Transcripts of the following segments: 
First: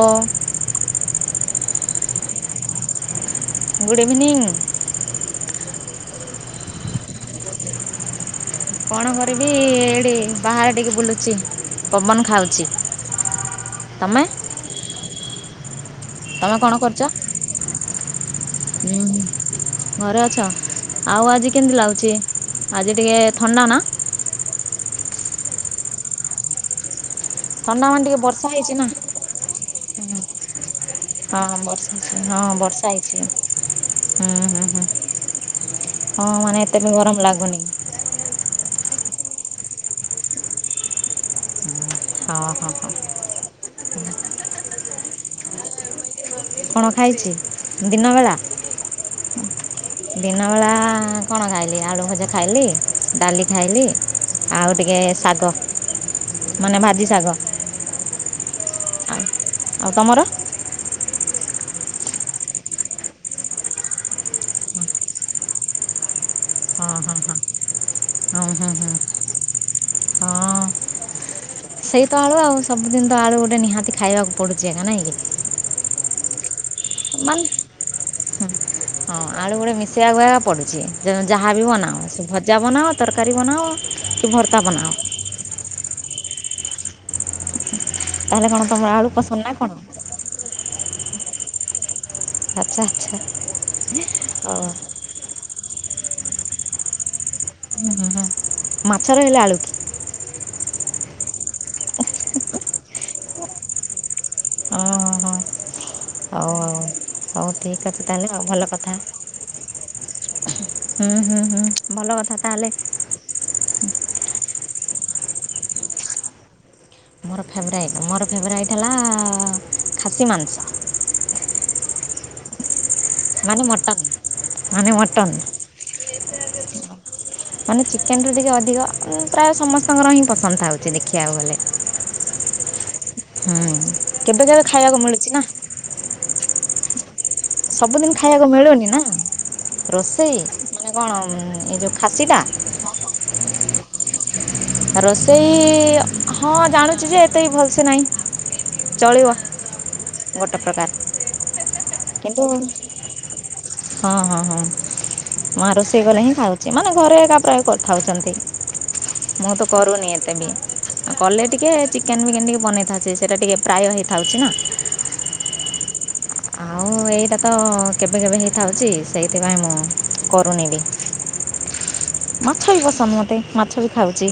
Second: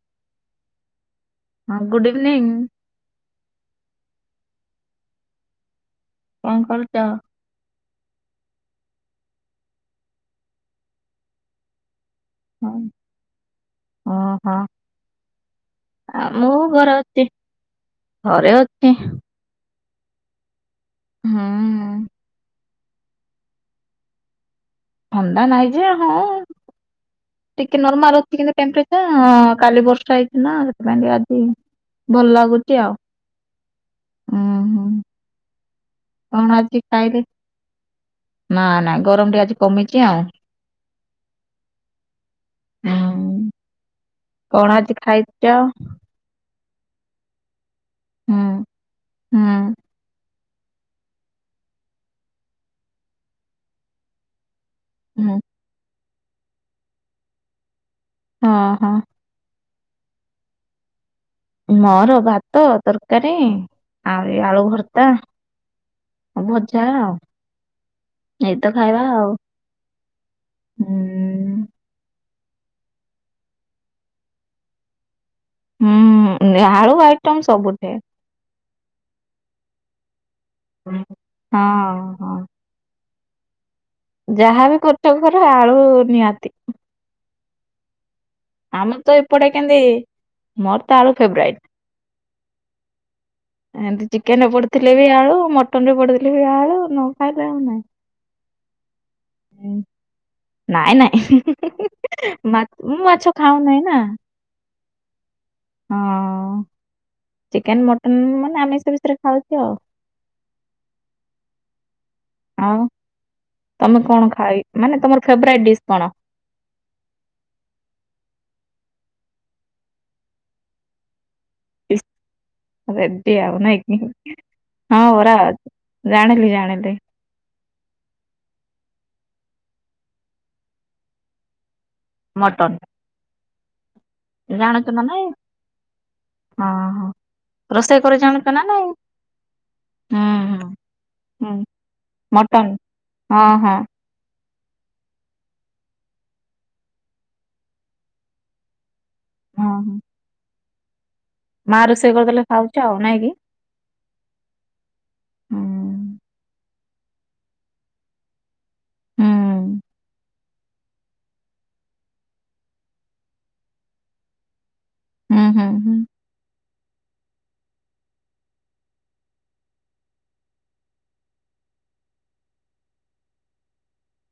ଓ ହଁ good evening. [inaudible] Good evening. କଣ କରୁଚ? କଣ କରିବି ଏଇଠି ବାହାରେ ଟିକେ ବୁଲୁଛି ପବନ ଖାଉ ଛି, ହଁ। ତମେ? ଓହୋ। ଆ ମୁଁ ତମେ କ'ଣ ଘରେ କରୁଛ ଅତି ଘରେ ଅତି। ଘରେ ଅଛ, ଆଉ ହୁଁ ଆଜି କେମିତି ଲାଗୁଛି ଆଜି ଟିକେ ଥଣ୍ଡା ନା? ଥଣ୍ଡା ନାଇଁ ଯେ ହଁ। ଟିକେ ଥଣ୍ଡା ମାନେ ନର୍ମାଲ ଅଛି ବର୍ଷା କିନ୍ତୁ ହେଇଛି ନା ଟେମ୍ପରେଚର ହଁ କାଲି ବର୍ଷା ହେଇ ନା ସେଥିପାଇଁ ଟିକେ ଆଜି ଭଲ ଲାଗୁଛି ଆଉ। ହ ଉୁଁ ହୁଁ ହୁ ହୁଁ ହଁ କଣ ମାନେ ଆଜି ଏତେ ବି ଖାଇଲେ? ଗରମ ଲାଗୁନି। ନା ନା ଗରମ ଟିକେ ଆଜି କମିଛି ଆଉ। ହଁ ହଁ। ହଁ ହୁଁ କଣ ଆଜି ଖାଇଚ। କଣ ଖାଇଛି ଦିନବେଳା? ହୁଁ ହୁଁ ଦିନବେଳା କଣ ଖାଇଲି ଆଳୁ ଭଜା ଖାଇଲି ଡାଲି ଖାଇଲି। ଆଉ ଟିକେ ହୁଁ ଶାଗ ମାନେ ଭାଜି ଶାଗ। ହଁ ହଁ। ଆଉ ଆଉ ତମର? ମୋର ଭାତ ତରକାରୀ ଆଉ ଏଇ ଆଳୁ ଭର୍ତା। ଆଉ ଭଜା ହଁ ଆଉ ହଁ ହଁ ହଁ ହଁ ଏଇତ ହଁ ଖାଇବା ଆଉ। ହଁ। ହୁଁ ସେଇ ତ ଆଳୁ ଆଉ ସବୁଦିନ ତ ଆଳୁ ଗୋଟେ ନିହାତି ଖାଇବାକୁ ପଡୁଛି ଏକା ନାଇକି? ହଁ ହୁଁ ଆଳୁ ଆଇଟମ ସବୁଠେ। ହୁଁ ହଁ ଆଳୁ ଗୋଟେ ମିଶେଇବାକୁୁଆ ପଡୁଛି ଯାହାବି ହଁ ବନାଅ ହଁ ପଜା ବନାଅ ତରକାରୀ ବନାଅ। କି ଭର୍ତ୍ତା ଯାହାବି ବନାଅ କରୁଛ କର ଆଳୁ ନିହାତି। ତାହେଲେ କ'ଣ ତମର ଆମର ଆଳୁ ତ ପସନ୍ଦ ଏପଟେ ନା କ'ଣ କେମିତି ମୋର ତ ଆଳୁ ଫେବରାଇଟ। ଆଚ୍ଛା ଆଚ୍ଛା। ଏମତି ଚିକେନ ରେ ହଉ ପଡିଥିଲେ ବି ଆଳୁ ମଟନ ରେ ପଡିଥିଲେ ବି ଆଳୁ ନ ଖାଇଲେ ନାଇଁ। ହୁଁ ହୁଁ ମାଛରେ ହେଲେ ଆଳୁ। ନାଇଁ ନାଇଁ ହିଁ ହିଁ [unintelligible] ମୁଁ ମାଛ ଖାଉ ନାହିଁ ନା? ଓ ହଁ ହଁ ଅ ଚିକେନ ମଟନ ମାନେ ଆମେ ସେ ବିଷୟରେ ଖାଉଛ ଆଉ। ହୁଁ ହୁଁ ହୁଁ ଭଲ କଥା। ତାହେଲେ ଆଉ ତମେ କଣ ଖାଇ ମାନେ ତମର ଫେବରାଇଟ୍ ଡିସ୍ କଣ? ମୋର ଫେବରାଇଟ୍ ମୋର ଫେବରାଇଟ୍ ହେଲା ଖାସି ମାଂସ। [inaudible] ରେଡି ଆଉ ମାନେ ନାଇକି ମଟନ୍ ମାନେ ହଁ ମଟନ୍ ପରା। ଜାଣିଲି ଜାଣିଲି। ମାନେ ଚିକେନେ ଟିକେ ଅଧିକ ପ୍ରାୟ ସମସ୍ତଙ୍କର ହିଁ ପସନ୍ଦ ଥାଉଛି ଦେଖିବାକୁ ଗଲେ। ମଟନ୍। ହୁଁ। କେବେ କେବେ ଜାଣୁଚ ଖାଇବାକୁ ତମେ ମିଳୁଛି ନା ହଁ ହଁ। ରୋଷେଇ କରି ସବୁଦିନି ଖାଇବାକୁ ଜାଣୁଛୁ ନାଇଁ ମିଳୁନି ନା। ହୁଁ ରୋଷେଇ ହୁଁ ମାନେ କଣ ହୁଁ ଏ ଯେଉଁ ଖାସିଟା? ମଟନ ହଁ ହଁ। ରୋଷେଇ ହଁ ଜାଣୁଛି ଯେ ଏତେ ଭଲସେ ନାହିଁ ଚଳିବ। ହଁ। ଗୋଟେ ପ୍ରକାର। ମା ରୋଷେଇ କିନ୍ତୁ କରିଦେଲେ ଖାଉଛ ଆଉ ନାଇଁ କି? ହଁ ହଁ ହଁ। ହୁଁ ମାଁ ରୋଷେଇ କଲେ ହିଁ ଖାଉଛି ମାନେ ଘରେ ଏକା ପ୍ରାୟ କରିଥାଉଛନ୍ତି? ହୁଁ ମୁଁ ତ କରୁନି ଏତେ ବି। ଆଉ କଲେ ଟିକେ ଚିକେନ ବିକେନ୍ ଟିକେ ବନେଇଥାଛି ସେଇଟା ଟିକେ ପ୍ରାୟ ହେଇଥାଉଛି ନା। ହୁଁ ହୁଁ ହୁଁ। ସେଇଟା ତ କେବେ କେବେ ହେଇଥାଉଛି ସେଇଥିପାଇଁ ମୁଁ କରୁନି ବି। ମାଛ ବି ପସନ୍ଦ ମୋତେ ମାଛ ବି ଖାଉଛି।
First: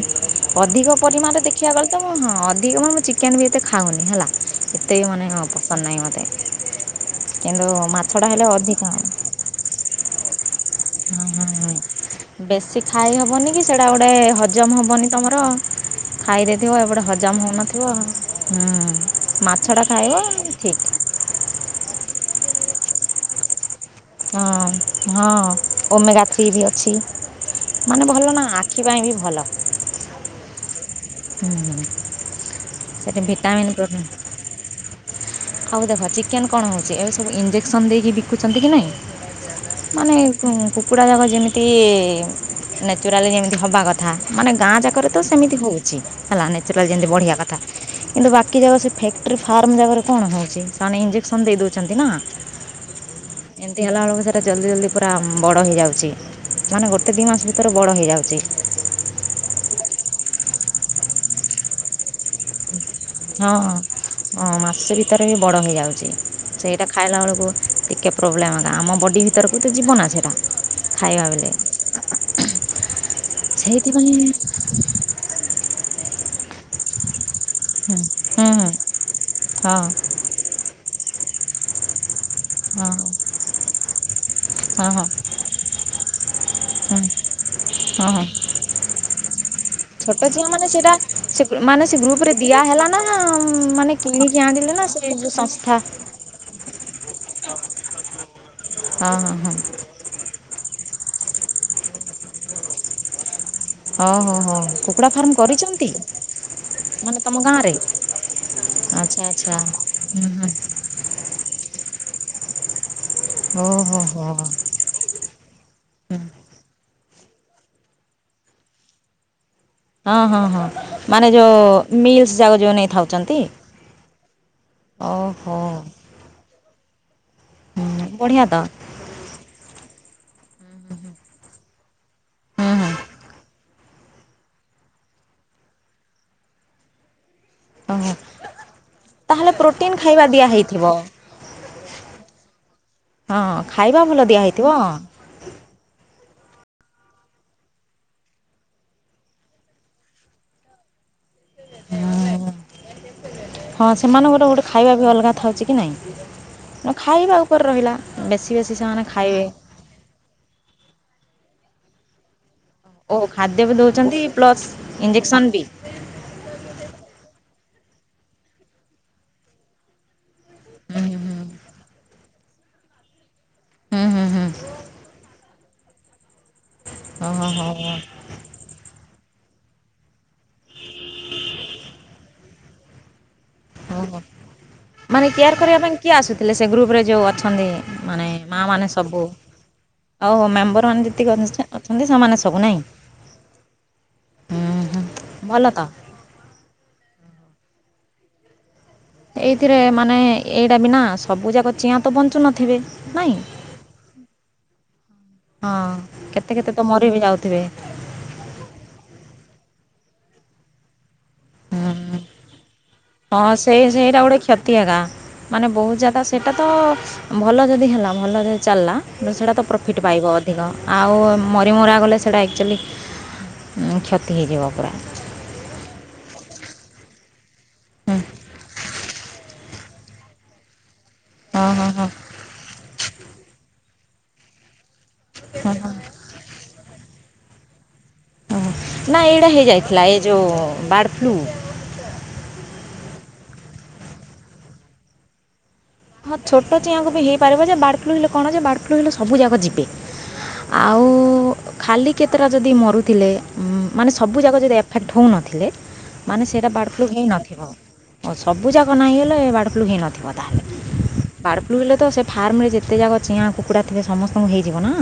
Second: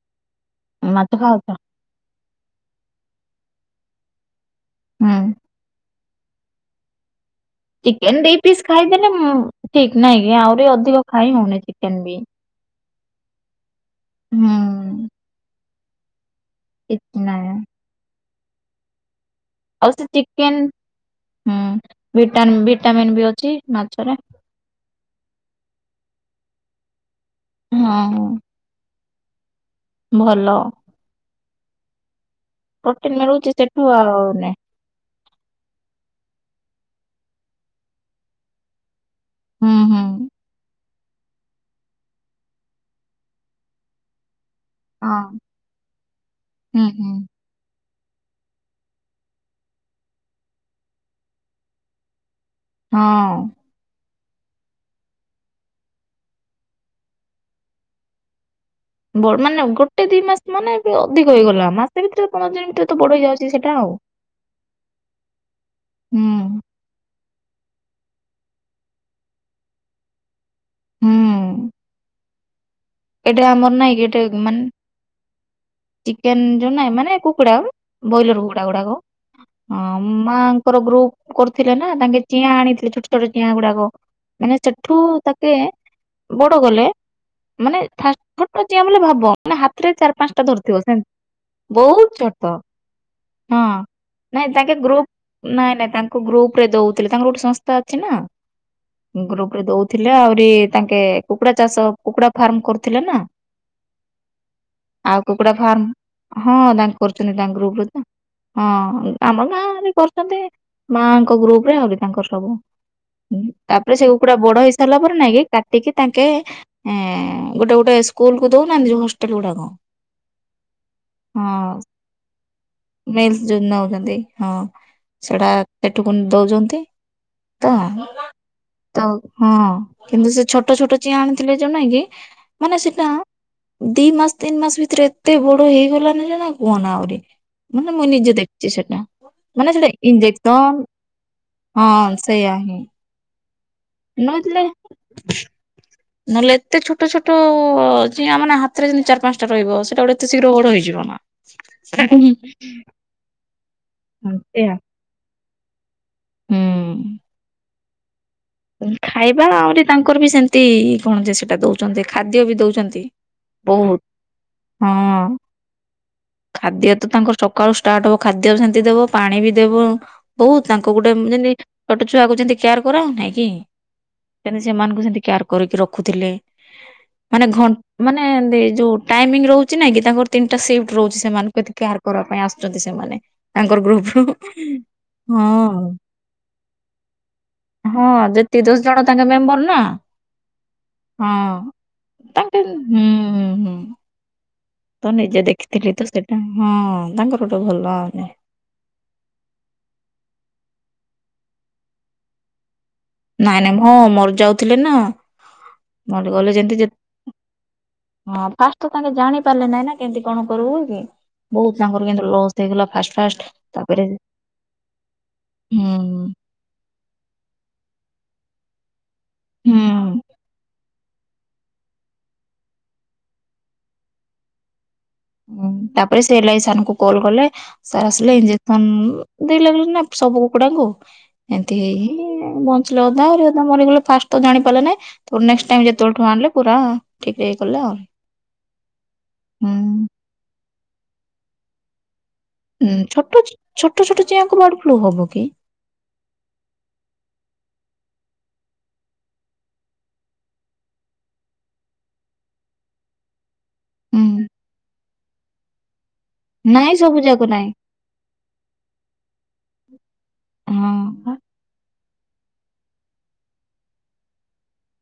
ଅଧିକ ମାଛ ପରିମାଣରେ ଖାଉଛ ଦେଖିବାକୁ ଗଲେ ତ ହଁ ଅଧିକ ମାନେ ମୁଁ ଚିକେନ ବି ଏତେ ଖାଉନି ହେଲା। ଏତେ ହୁଁ ମାନେ ପସନ୍ଦ ନାହିଁ ମୋତେ। କିନ୍ତୁ ଚିକେନ ମାଛଟା ଦି ହେଲେ ପିସ୍ ଅଧିକା ଖାଇଦେଲେ ମୁଁ ଠିକ ନାଇଁ କି ଆହୁରି ଅଧିକ ଖାଇ ହଉନି ଚିକେନ ବି। ବେଶୀ ଖାଇ ହେବନିକି ସେଇଡ଼ା ଗୋଟେ ହଜମ ହୁଁ ହବନି ତୁମର। ଖାଇଦେଇଥିବ ଏପଟେ କିଛି ହଜମ ନାଇଁ ହଉନଥିବ ହୁଁ ମା ଆଉ ସେ ଚିକେନ୍ ହୁଁ ଭିଟାନ୍ ଭିଟାମିନ୍ ବି ଅଛି ମାଛରେ। ହଁ ହଁ ଓମେଗା ଥ୍ରୀବି ଅଛି ମାନେ ହଁ ଭଲନା ଆ ଆଖି ପାଇଁବି ଭଲ। ଭଲ। ହୁଁ। ପ୍ରୋଟିନ୍ ମିଳୁଚି ସେଠୁ ଆଉ ନାଇଁ ଆଉ ଦେଖ ଚିକେନ୍ କଣ ହେଉଚି ଏସବୁ ଇଞ୍ଜେକ୍ସନ୍ ଦେଇକି ବିକୁଚନ୍ତିକି ନାଇଁ ହୁଁ ହୁଁ ମାନେ କୁକୁଡ଼ା ଯାକ ଯେମିତି ନ୍ୟାଚୁରାଲି ଯେମିତି ହବା କ ମାନେ ଗାଁ ଯାକରେତ ହଁ ସେମିତି ହଉଚି ହେଲା ନେଚୁରାଲ ହୁଁ ଯେମିତି ହୁଁ ବଢ଼ିବା କ କିନ୍ତୁ ବାକି ଯାକ ସେଫ୍ୟାକ୍ଟ୍ରି ଫାର୍ମ ଜାଗରେ କଣ ହେଉଚି ସେମାନେ ଇଞ୍ଜେକ୍ସନ୍ ଦେଇ ଦେଉଚନ୍ତିନା। ହଁ। ଏମିତି ହେଲାବେଳକୁ ସେରା ଜଲ୍ଦି ଜଲ୍ଦି ପୁରା ବଡ଼ ହେଇଯାଉଚି। ମାନେ ଗୋଟେ ଦି ମାସ ଭିତରେ ବଡ଼ ହେଇଯାଉଚି। ବ ମାନେ ଗୋଟେ ଦି ମାସ ମାନେବି ଅଧିକ ହେଇଗଲା ମା ସେ ଭିତରେ ପନ୍ଦର ଦିନ ଭିତରେତ ବଡ଼ ହେଇଯାଉଚି ହଁ ସେଟା ଆଉ ମାସେ ଭିତରେ ବି ବଡ଼ ହେଇଯାଉଛି ହୁଁ। ସେଇଟା ଖାଇଲା ବେଳକୁ ଟିକେ ପ୍ରୋବ୍ଲେମ୍ ଏକା ଆମ ବଡ଼ି ଭିତରକୁତ ଯିବନା ସେଟା। ଖାଇବା ବଲେ ହୁଁ ଏଇଟା ଆମର ନାଇଁ ସେଇଥିପାଇଁ ଚିକେନ୍ ଯୋଉ ନାଇଁ ମାନେ କୁକୁଡ଼ା ହଁ ବ୍ରଏଲର୍ କୁକୁଡ଼ା ଗୁଡ଼ାକ ହଁ ମା ଙ୍କର ଗ୍ରୁପ୍ କରୁଥିଲେନା ତାଙ୍କେ ଚିଆଁ ହଁ ଆଣିଥିଲେ ଛୋଟ ଛୋଟ ଚିଆଁ ଗୁଡ଼ାକ ମାନେ ସେଠୁ ହଁ ହଁ ତା ସେ ବଡ଼ କଲେ ହଁ ମାନେ ହଁ ଫାଷ୍ଟ ଚିଆ ବୋଲେ ଭାବ ମାନେ ହାତରେ ଚାରି ପାଞ୍ଚ ମାନେ ସେଟା ସେ ମାନେ ସେ ଗ୍ରୁପରେ ଛୋଟ ଦିଆ ହେଲାନା ହଁ ମାନେ କିଣିକି ଆଣିଲେନା ସେ ଏଯଉ ସଂସ୍ଥା ତାଙ୍କ ଗ୍ରୁପରେ ଦଉଥିଲେ ତାଙ୍କର ଗୋଟେ ସଂସ୍ଥା ଅଛିନା ହଁ ହଁ ହଁ ଗ୍ରୁପରେ ଦଉ ଥିଲେ ଆହୁରି ତାଙ୍କେ କୁକୁଡ଼ା ଚାଷ କୁକୁଡ଼ା ଫାର୍ମ କରୁଥିଲେ ନା। ଓ ହଁ ହଁ ହଁ। ଆଉ କୁକୁଡ଼ା ଫାର୍ମ ହଁ ତାଙ୍କ ମାନେ କରୁଚନ୍ତି ତୁମ ତାଙ୍କ ଗାଁରେ ଗ୍ରୁପରେତ ହଁ ଆଚ୍ଛା ଆମ ଆଚ୍ଛା ଗାଁବି ହୁଁ କରୁଚନ୍ତି ହୁଁ ମାଙ୍କ ଗ୍ରୁପରେ ଆହୁରି ତାଙ୍କର ସବୁ। ଓ ତାପରେ ହୋ ହୋ ସେକୁକୁଡ଼ା ବଡ଼ ହୁଁ ହେଇ ସାରିଲା ପରେ ନାଇଁକି କାଟିକି ତାଙ୍କେ ଏ ଗୋଟେ ଗୋଟେ ସ୍କୁଲକୁ ଦଉନାହାନ୍ତି ଯୋଉ ହଷ୍ଟେଲ ଗୁଡ଼ାକ ହଁ ହଁ ହଁ ମାନେ ଯୋଉ ମିଲ୍ସ ଯାକ ଯୋଉନେ ମିଲ୍ସି ଯୋଉ ନଉଚନ୍ତି ହଁ ସେଟା ଓହୋ ସେଠୁକୁ ଦଉଚନ୍ତି। ତ ହୁଁ ବଢ଼ିଆ ତ ତ ହଁ କିନ୍ତୁ ସେ ଛୋଟ ଛୋଟ ଚିଆଁ ଆଣିଥିଲେ ଯୋନାଇଁକି ହୁଁ ମାନେ ହୁଁ ସେଟା ଦି ମାସେ ତିନି ମାସେ ଭିତରେ ଏତେ ବଡ଼ ହେଇଗଲାନି ନା ନା କୁହନା ଆହୁରି। ମାନେ ମୁଁ ଓହୋ ନିଜେ ଦେଖୁଚି ସେଟା ତାହେଲେ ମାନେ ସେଟା ପ୍ରୋଟିନ୍ ଖାଇବା ଇଞ୍ଜେକ୍ସନ୍ ଦିଆହେଇଥିବ ହଁ ସେଇୟା ହିଁ। ହଁ ଖାଇବା ଭଲ ନହେଲେ ଦିଆହଇଥିବ। ନହେଲେ ଏତେ ଛୋଟ ଛୋଟ ଚିଆଁମାନେ ହାତରେ ଯେମିତି ଚାରି ପାଞ୍ଚଟା ରହିବ ସେଇଟା ଗୋଟେ ଏତେ ଶୀଘ୍ର ବଡ଼ ହେଇଯିବନା। [unintelligible] ହଁ ସେମାନଙ୍କର ଗୋଟେ ଏଇଆ ଖାଇବାବି ଅଲଗା ଥାଉଚିକି ନାଇଁ ହୁଁ। ନା ଖାଇବା ଉପରେ ରହିଲା ବେଶୀ ବେଶୀ ସେମାନେ ଖାଇବେ ଖାଇବା ଆହୁରି ତାଙ୍କରବି ସେମିତି କଣଯେ ସେଟା ଦଉଚନ୍ତି ଖାଦ୍ୟବି ଦଉଚନ୍ତି। ଓ ଖାଦ୍ୟବି ଦଉଚନ୍ତି ପ୍ଲସ୍ ହଁ। ଇଞ୍ଜେକ୍ସନବି। ଖାଦ୍ୟ ତ ତାଙ୍କର ସକାଳୁ ଷ୍ଟାର୍ଟ ହବ ଟିକେ ଖାଦ୍ୟ ସେମିତି ଦେବ ପାଣି ବି ଦେବ। ବହୁ ତାଙ୍କ ହୁଁ ଗୋଟେ ଯେମିତି ଛୋଟ ଛୁଆକୁ ଯେମିତି କେୟାର କରାହଉନେଇ କି। ହୁଁ ହୁଁ ହୁଁ ସେମିତି ସେମାନଙ୍କୁ ସେମିତି କେୟାର କରିକି ରଖୁଥିଲେ। ମାନେ ଓହୋ ଘ ହୋ ମାନେ ଦି ଯୋଉ ଟାଇମିଙ୍ଗ ରହୁଚି ନାଇଁ କି। ତାଙ୍କର ତିନିଟା ସିପ୍ ରହୁଛି ସେମାନଙ୍କୁ ଏଠି କେୟାର କରିବା ପାଇଁ ଆସଛନ୍ତି ସେମାନେ ତାଙ୍କର ଗ୍ରୁପ ଓହୋ ରୁ ମାନେ କେୟାର କରିବା ପାଇଁ କିଏ ଆସୁଥିଲେ। ସେ ଗ୍ରୁପରେ ଯୋଉ ଅଛନ୍ତି ହଁ ମାନେ ଯେତିକି ମା ଦଶ ମାନେ ଜଣ ତାଙ୍କ ସବୁ। ମେମ୍ବର ନା ଆଉ ମେମ୍ବର ମାନେ ଯେତିକି ହଁ। ଆଛ୍ ଅଛନ୍ତି ସେମାନେ ତାଙ୍କେ ସବୁ ନାହିଁ ହୁଁ। ହୁଁ ତୁ ନିଜେ ଭଲ ଦେଖିଥିଲି ତ ସେଟା ହଁ ତାଙ୍କର ଗୋଟେ ଭଲ ଆଉନି। ଏଇଥିରେ ମାନେ ଏଇଟା ବିନା ସବୁ ଯାକ ଚିଆଁ ତ ବଞ୍ଚୁ ନଥିବେ। ନାଇଁ ନାଇଁ ମୋ ମରି ଯାଉଥିଲେ ନା। ମୋର ହଁ ଗଲେ କେତେ କେତେ ଯେମିତି ତ ଯେତେ ମରି ବିି ଯାଉଥିବେ। ହଁ ଫାଷ୍ଟ ତାଙ୍କେ ଜାଣି ପାରିଲେ ନାଇଁ ନା କେମିତି କଣ କରିବୁ ବୋଲି ବହୁତ ତାଙ୍କର ହୁଁ, କିନ୍ତୁ ଲସ୍ ସେ ଗଲା ଫାଷ୍ଟ ଫା ହଁ ସେଇ ସେଇଟା ଗୋଟେ କ୍ଷତିଆ ଗାଁ ମାନେ ବହୁତ ଜାଦା ହୁଁ ସେ ତାକୁ ଭଲ ଯଦି ହେଲା ଭଲରେ ଚାଲିଲା। କିନ୍ତୁ ସେଡା ତ ପ୍ରଫିଟ୍ ହୁଁ। ପାଇବ ଅଧିକ ଆଉ ମରି ମୁରା ଗଲେ ସେଡା ଆକ୍ଚୁଆଲି କ୍ଷତି ହେଇଯିବ ପୁରା। ହୁଁ ତାପରେ ସେ ଏଲାଇସାନଙ୍କୁ କଲ୍ କଲେ। ସାରା ହୁଁ, ଆସିଲେ ଇଞ୍ଜେକ୍ସନ ଦେଇ ଲାଗିଲା ନା ସବୁ କୁକୁଡାଙ୍କୁ। ହଁ ଏମିତି ହଁ ହେଇ ହଁ ହେଇ ବଞ୍ଚିଲେ ଅଧା ଆହୁରି ଅଧା ମରିଗଲେ ଫାଷ୍ଟ ତ ଜାଣି ପାରିଲେ ନାଇଁ। ପୁଣି ନେକ୍ସଟ ହଁ ଟାଇମ ହଁ ଯେତେବେଳେଠୁ ଆଣିଲେ ପୁରା ଠିକ୍ ହେଇଗଲା। ଓହୋ ନାଁ ଏଇଡା ହେଇଯାଇଥିଲା ଏ ଯୋଉ ବାର୍ଡ଼ ଫ୍ଲୁ। ଉୁଁ ଛୋଟଚ ଛୋଟ ଛୋଟ ଚିଆଁକୁ ବାର୍ଡ ଫ୍ଲୁ ହବ କି। ହଁ ଛୋଟ ଚିଆଁକୁ ବି ହେଇପାରିବ ଯେ ବାର୍ଡ଼ ଫ୍ଲୁ ହେଲେ କଣ ଯେ ବାର୍ଡ଼ ଫ୍ଲୁ ହେଲେ ସବୁ ଯାକ ଯିବେ। ଆଉ ଖାଲି କେତେଟା ଯଦି ମରୁଥିଲେ। ମାନେ ହୁଁ ସବୁ ଯାକ ଯଦି ଏଫେକ୍ଟ ହେଉନଥିଲେ। ମାନେ ସେଇଟା ବାର୍ଡ଼ ନାଇଁ ଫ୍ଲୁ ସବୁ ଯାକ ହେଇନଥିବ ନାଇଁ ଓ ସବୁ ଯାକ ନାହିଁଗଲେ ବାର୍ଡ଼ ଫ୍ଲୁ ହେଇନଥିବ ତାହେଲେ। ହଁ ବାର୍ଡ ଫ୍ଲୁ ହେଲେ ତ ସେ ଫାର୍ମରେ ଯେତେ ଯାକ ଚିଆଁ କୁକୁଡ଼ା ଥିବ ସମସ୍ତଙ୍କୁ ହେଇଯିବ ନା।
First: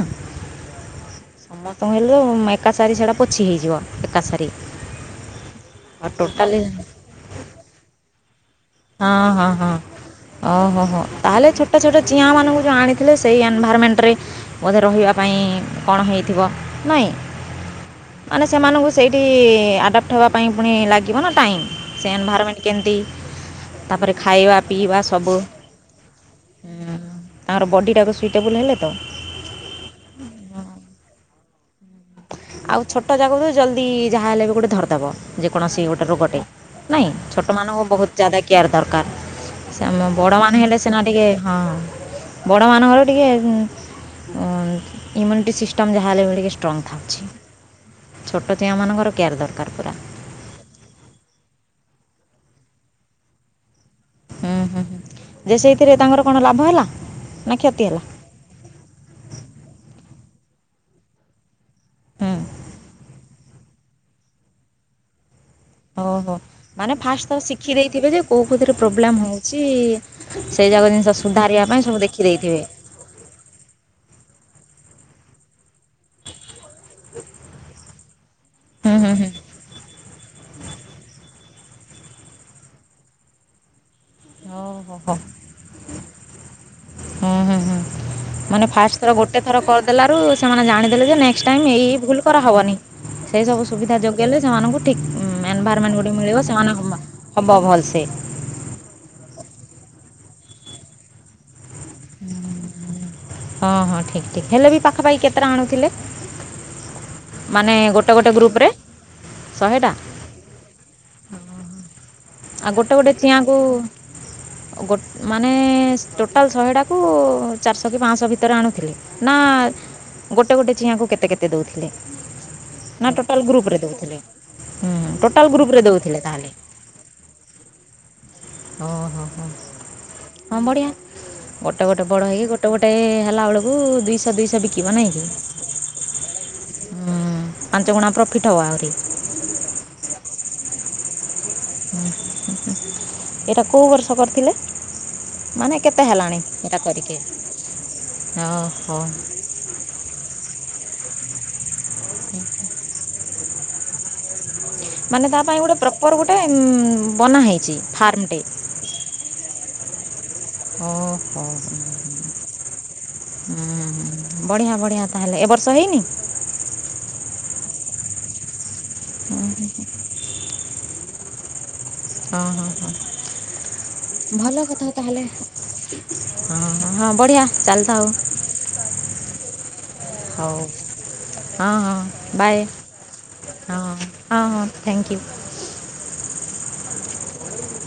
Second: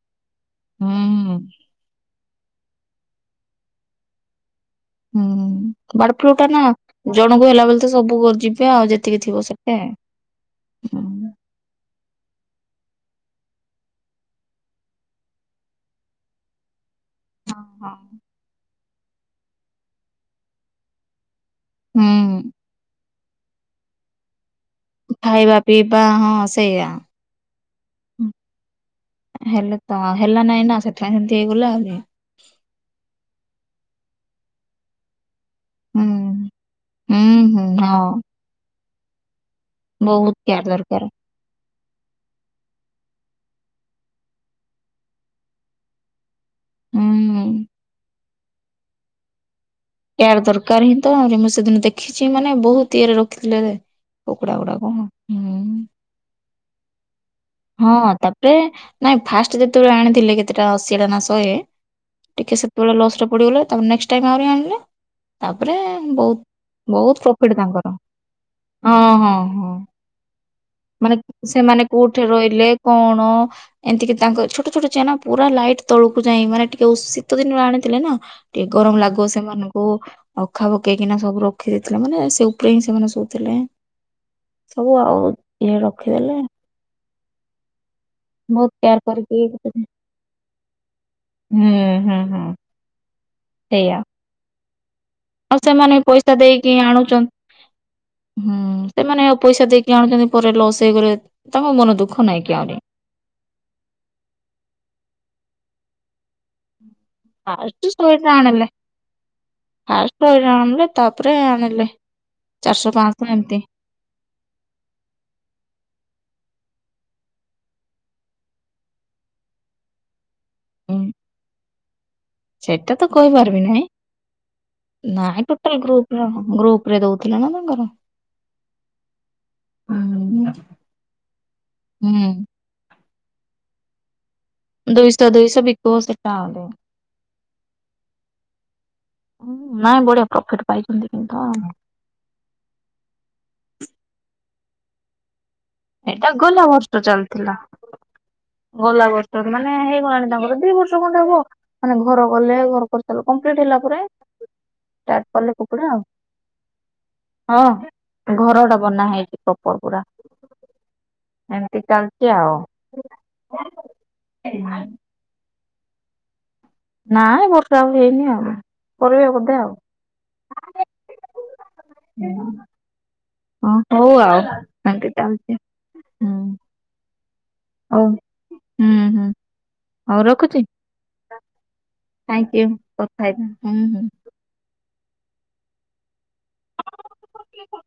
ହୁଁ। ସମସ୍ତଙ୍କୁ ହେଲେ ମୋ ଏକାସାରି ସେଟା ପୋଛି ହେଇଯିବ ଏକାସାରି। ହୁଁ ବାର୍ଡ ଫ୍ଲୁଟା ନା ଜଣଙ୍କୁ ହେଲା ବୋଲି ତ ସବୁ କୋ ଯି ହଁ ହଁ ହଁ ଓହୋ ଓହୋ ହୁଁ। ତାହେଲେ ଛୋଟ ଛୋଟ ଚିଆଁ ମାନଙ୍କୁ ଯୋଉ ଆଣିଥିଲେ। ସେଇ ଏନଭାଇରମେଣ୍ଟରେ ବୋଧେ ରହିବା ପାଇଁ କଣ ହେଇଥିବ। ନାଇଁ ମାନେ ସେମାନଙ୍କୁ ସେଇଠି ଆଡାପ୍ଟ ହେବା ପାଇଁ ପୁଣି ଲା ଲାଗିବ ନା ଟାଇମ ସେ ହୁଁ ଏନଭାଇରମେଣ୍ଟ କେମିତି ତାପରେ ଖାଇବା ପିଇବା ସବୁ ଖାଇବା ପିଇବା ହଁ ସେଇଆ। ତାଙ୍କର ବଡ଼ିଟାକୁ ସୁଇଟେବୁଲ୍ ହେଲେ ତ। ହେଲେ ତ ହେଲା ନାଇଁ ନା ସେଥିପାଇଁ ସେମିତି ହେଇଗଲା ଆହୁରି। ଆଉ ଛୋଟ ଯାକକୁ ତ ଜଲ୍ଦି ଯାହାହେଲେ ବି ଗୋଟେ ଧରିଦେବ। ଯେକୌଣସି ହୁଁ ଗୋଟେ ରୋଗଟେ ନାଇଁ ହୁଁ ହୁଁ ଛୋଟମାନଙ୍କୁ ହଁ। ବହୁତ ଜାଦା କେୟାର ଦରକାର। ସେ ଆମ ବଡ଼ ବହୁତ ମାନ କେୟାର ହେଲେ ସିନା ଦରକାର ଟିକେ ହଁ। ବଡ଼ମାନଙ୍କର ଟିକେ ଇମ୍ୟୁନିଟି ସିଷ୍ଟମ୍ ଯାହା ହେଲେ ଟିକେ ଷ୍ଟ୍ରଙ୍ଗ୍ ଥାଉଚି ହୁଁ। ଛୋଟ ଚିଆଁ ମାନଙ୍କର କେୟାର ଦରକାର ପୁରା। କେୟାର ଦରକାର ହିଁ ତ ମୁଁ ସେଦିନ ଦେଖିଛି ମାନେ ବହୁତ ଇଏରେ ରଖିଥିଲେରେ। ହୁଁ ହୁଁ ହୁଁ ଯେ ସେଇଥିରେ ତାଙ୍କର କଣ ଲାଭ ହେଲା? ନା କ୍ଷତି ହଁ ହେଲା ତାପରେ ନାଇଁ ଫାଷ୍ଟ ଯେତେବେଳେ ଆଣିଥିଲେ କେତେଟା ଅଶିଟା ନା ଶହେ। ହୁଁ ଟିକେ ସେତେବେଳେ ଲସ ରେ ପଡିଗଲେ ତା ନେକ୍ସଟ ଟାଇ ଆହୁରି ଆଣିଲେ। ତାପରେ ଓହୋ ବହୁତ ମାନେ ବହୁତ ଫାଷ୍ଟ ତ ପ୍ରଫିଟ ଶିଖି ତାଙ୍କର ଦେଇଥିବେ ଯେ କେୋଉ କେଉଁଥିରେ ହଁ ପ୍ରୋବ୍ଲେମ୍ ହଁ ହେଉଛି ହଁ ସେଇ ଯାକ ମାନେ ଜିନିଷ ସୁଧାରିବା ସେମାନେ ପାଇଁ ସବୁ ଦେଖି କୋଉଠି ଦେଇଥିବେ ରହିଲେ କଣ। ଏମିତିକି ତାଙ୍କ ଛୋଟ ଛୋଟ ଚା ନା ପୁରା ଲାଇଟ୍ ତଳକୁ ଯାଇଏ ମାନେ ଟିକେ ଶୀତ ଦିନରୁ ଆଣିଥିଲେ ନା ଟିକେ ହୁଁ ଗରମ ହୁଁ ହୁଁ ଲାଗୁ ସେମାନଙ୍କୁ ଅଖା ପକେଇକିନା ସବୁ ରଖି ଦେଇେଇଥିଲେ ମାନେ ସେ ଉପରେ ହିଁ ସେମାନେ ଶୋଥିଲେ। ଓ ହୋ ହୋ ହୁଁ ରଖିଦେଲେ ହୁଁ ହୁଁ। ମାନେ ବହୁତ କେୟାର ଫାଷ୍ଟ ଥର କରିକି ଗୋଟେ ଥର ହୁଁ କରିଦେଲାରୁ ସେମାନେ ଜାଣିଦେଲେ ଯେ ନେକ୍ସଟ ଟାଇମ ଏଇ ଭୁଲ ହୁଁ ହୁଁ କରାହବନି। ସେଇ ସବୁ ସେଇଆ ସୁବିଧା ଯୋଗେଇଲେ ସେମାନଙ୍କୁ। ଠିକ ଆଉ ସେମାନେ ଏନଭରମେଣ୍ଟ ଗୁଟିକ ପଇସା ମିଳିବ ସେମାନେ ଦେଇକି ଆଣୁଛନ୍ତି ହବ ଭଲ ସେ। ହୁଁ ସେମାନେ ପଇସା ଦେଇକି ଆଣୁଛନ୍ତି ପରେ ଲସ୍ ହେଇଗଲେ ତାଙ୍କ ମନ ଦୁଃଖ ନହିଁକି ଆହୁରି। ହଁ ହଁ ଠିକ ଠିକ ହେଲେ ବି ପାଖାପାଖି କେତେଟା ଆଣୁଥିଲେ? ମାନେ ଫାଷ୍ଟ ଗୋଟେ ଗୋଟେ ସ ଆଣଲେେ ଗ୍ରୁପରେ ଶହେଟା? ଫାଷ୍ଟ ଆଣଲ ତାପରେ ଆଣଲେ। ଆଉ ଗୋଟେ ଚାରିଶହ ଗୋଟେ ପାଞ୍ଚଶହ ଚିଆଁକୁ ଏମିତି। ଗୋ ମାନେ ଟୋଟାଲ ଶହେଟାକୁ ଚାରିଶହ କି ପାଞ୍ଚଶହ ଭିତରେ ଆଣୁଥିଲି। ନା ଗୋଟେ ଗୋଟେ ହୁଁ ଚିଆଁକୁ କେତେ କେତେ ଦଉଥିଲେ? ସେଟା ତ ନା ଟୋଟାଲ୍ କହିପାରିବି ଗ୍ରୁପ୍ରେ ନାଇଁ ଦେଉଥିଲେ ନାଇଁ ଟୋଟାଲ୍ ଟୋଟାଲ ଗ୍ରୁପ୍ରେ ଦେଉଥିଲେ ଗ୍ରୁପ ର ତାହେଲେ ଗ୍ରୁପ ଉପରେ ଦଉଥିଲା ନା ତାଙ୍କର। ଓଁ ହୋ ହୋ ହୁଁ। ହଁ ବଢ଼ିଆ ଗୋଟେ ଗୋଟେ ବଡ଼ ହୁଁ ହେଇକି ଗୋଟେ ଗୋଟ ଗୋଟେ ହେଲା ବେଳକୁ ଦୁଇଶହ ଦୁଇଶହ ବିକିବ ନାହିଁ କି ଦୁଇଶହ ଦୁଇଶହ ବିକିବ ସେଟା ଆହୁରି ପାଞ୍ଚ ଗୁଣା ପ୍ରଫିଟ୍ ହେବ ଆହୁରି ହଁ ନାଇଁ ବଢିଆ ପ୍ରଫିଟ ପାଇଛନ୍ତି କିନ୍ତୁ ଆଉ ହ ହୁ ଏଇଟା କେଉଁ ବର୍ଷ କରିଥିଲେ? ମାନେ କେତେ ଏଇଟା ହେଲାଣି ଗଲା ଏଟା ବର୍ଷ କରିକି ଚାଲିଥିଲା। ଓହୋ ଗଲା ବର୍ଷ ମାନେ ହେଇଗଲାଣି ତାଙ୍କର ଦି ବର୍ଷ ଖଣ୍ଡେ ହବ ମାନେ ଘର ଗଲେ ଘର କରିସାରଲୁ କମ୍ପ୍ଲିଟ୍ ହେଲା ପରେ ହ ମାନେ ତା କଲେ ପାଇଁ ଗୋଟେ କୁକୁଡା ପ୍ରପର୍ ଗୋଟେ ବନା ଆଉ ହେଇଛି ହଁ ଫାର୍ମଟେ ଘର ଟା ବନା ହେଇଛି ଉପର୍ପୁରା ଓହୋ ହ ହ ଆଉ। ହ ବଢିଆ ବଢ଼ିଆ ତାହେଲେ ଏବ ବର୍ଷ ହେଇନି? ନାଇଁ ବର୍ଷା ଆଉ ହେଇନି ଆଉ। ହଁ ହ ହ । ହଁ ହଁ ହଁ। ହଉ ଆଉ ଭଲ କଥା ଏମିତି ତାହେଲେ ଚାଲିଛି ହୁଁ ହଁ ହଁ ବଢିଆ ହଉ ହୁଁ ହୁଁ। ହଉ ହଁ ହଁ ରଖୁଛିଥା ବାଏ ହୁଁ ହଁ ହୁଁ। ହଁ ହଁ ଥ୍ୟାଙ୍କୟୁ। ।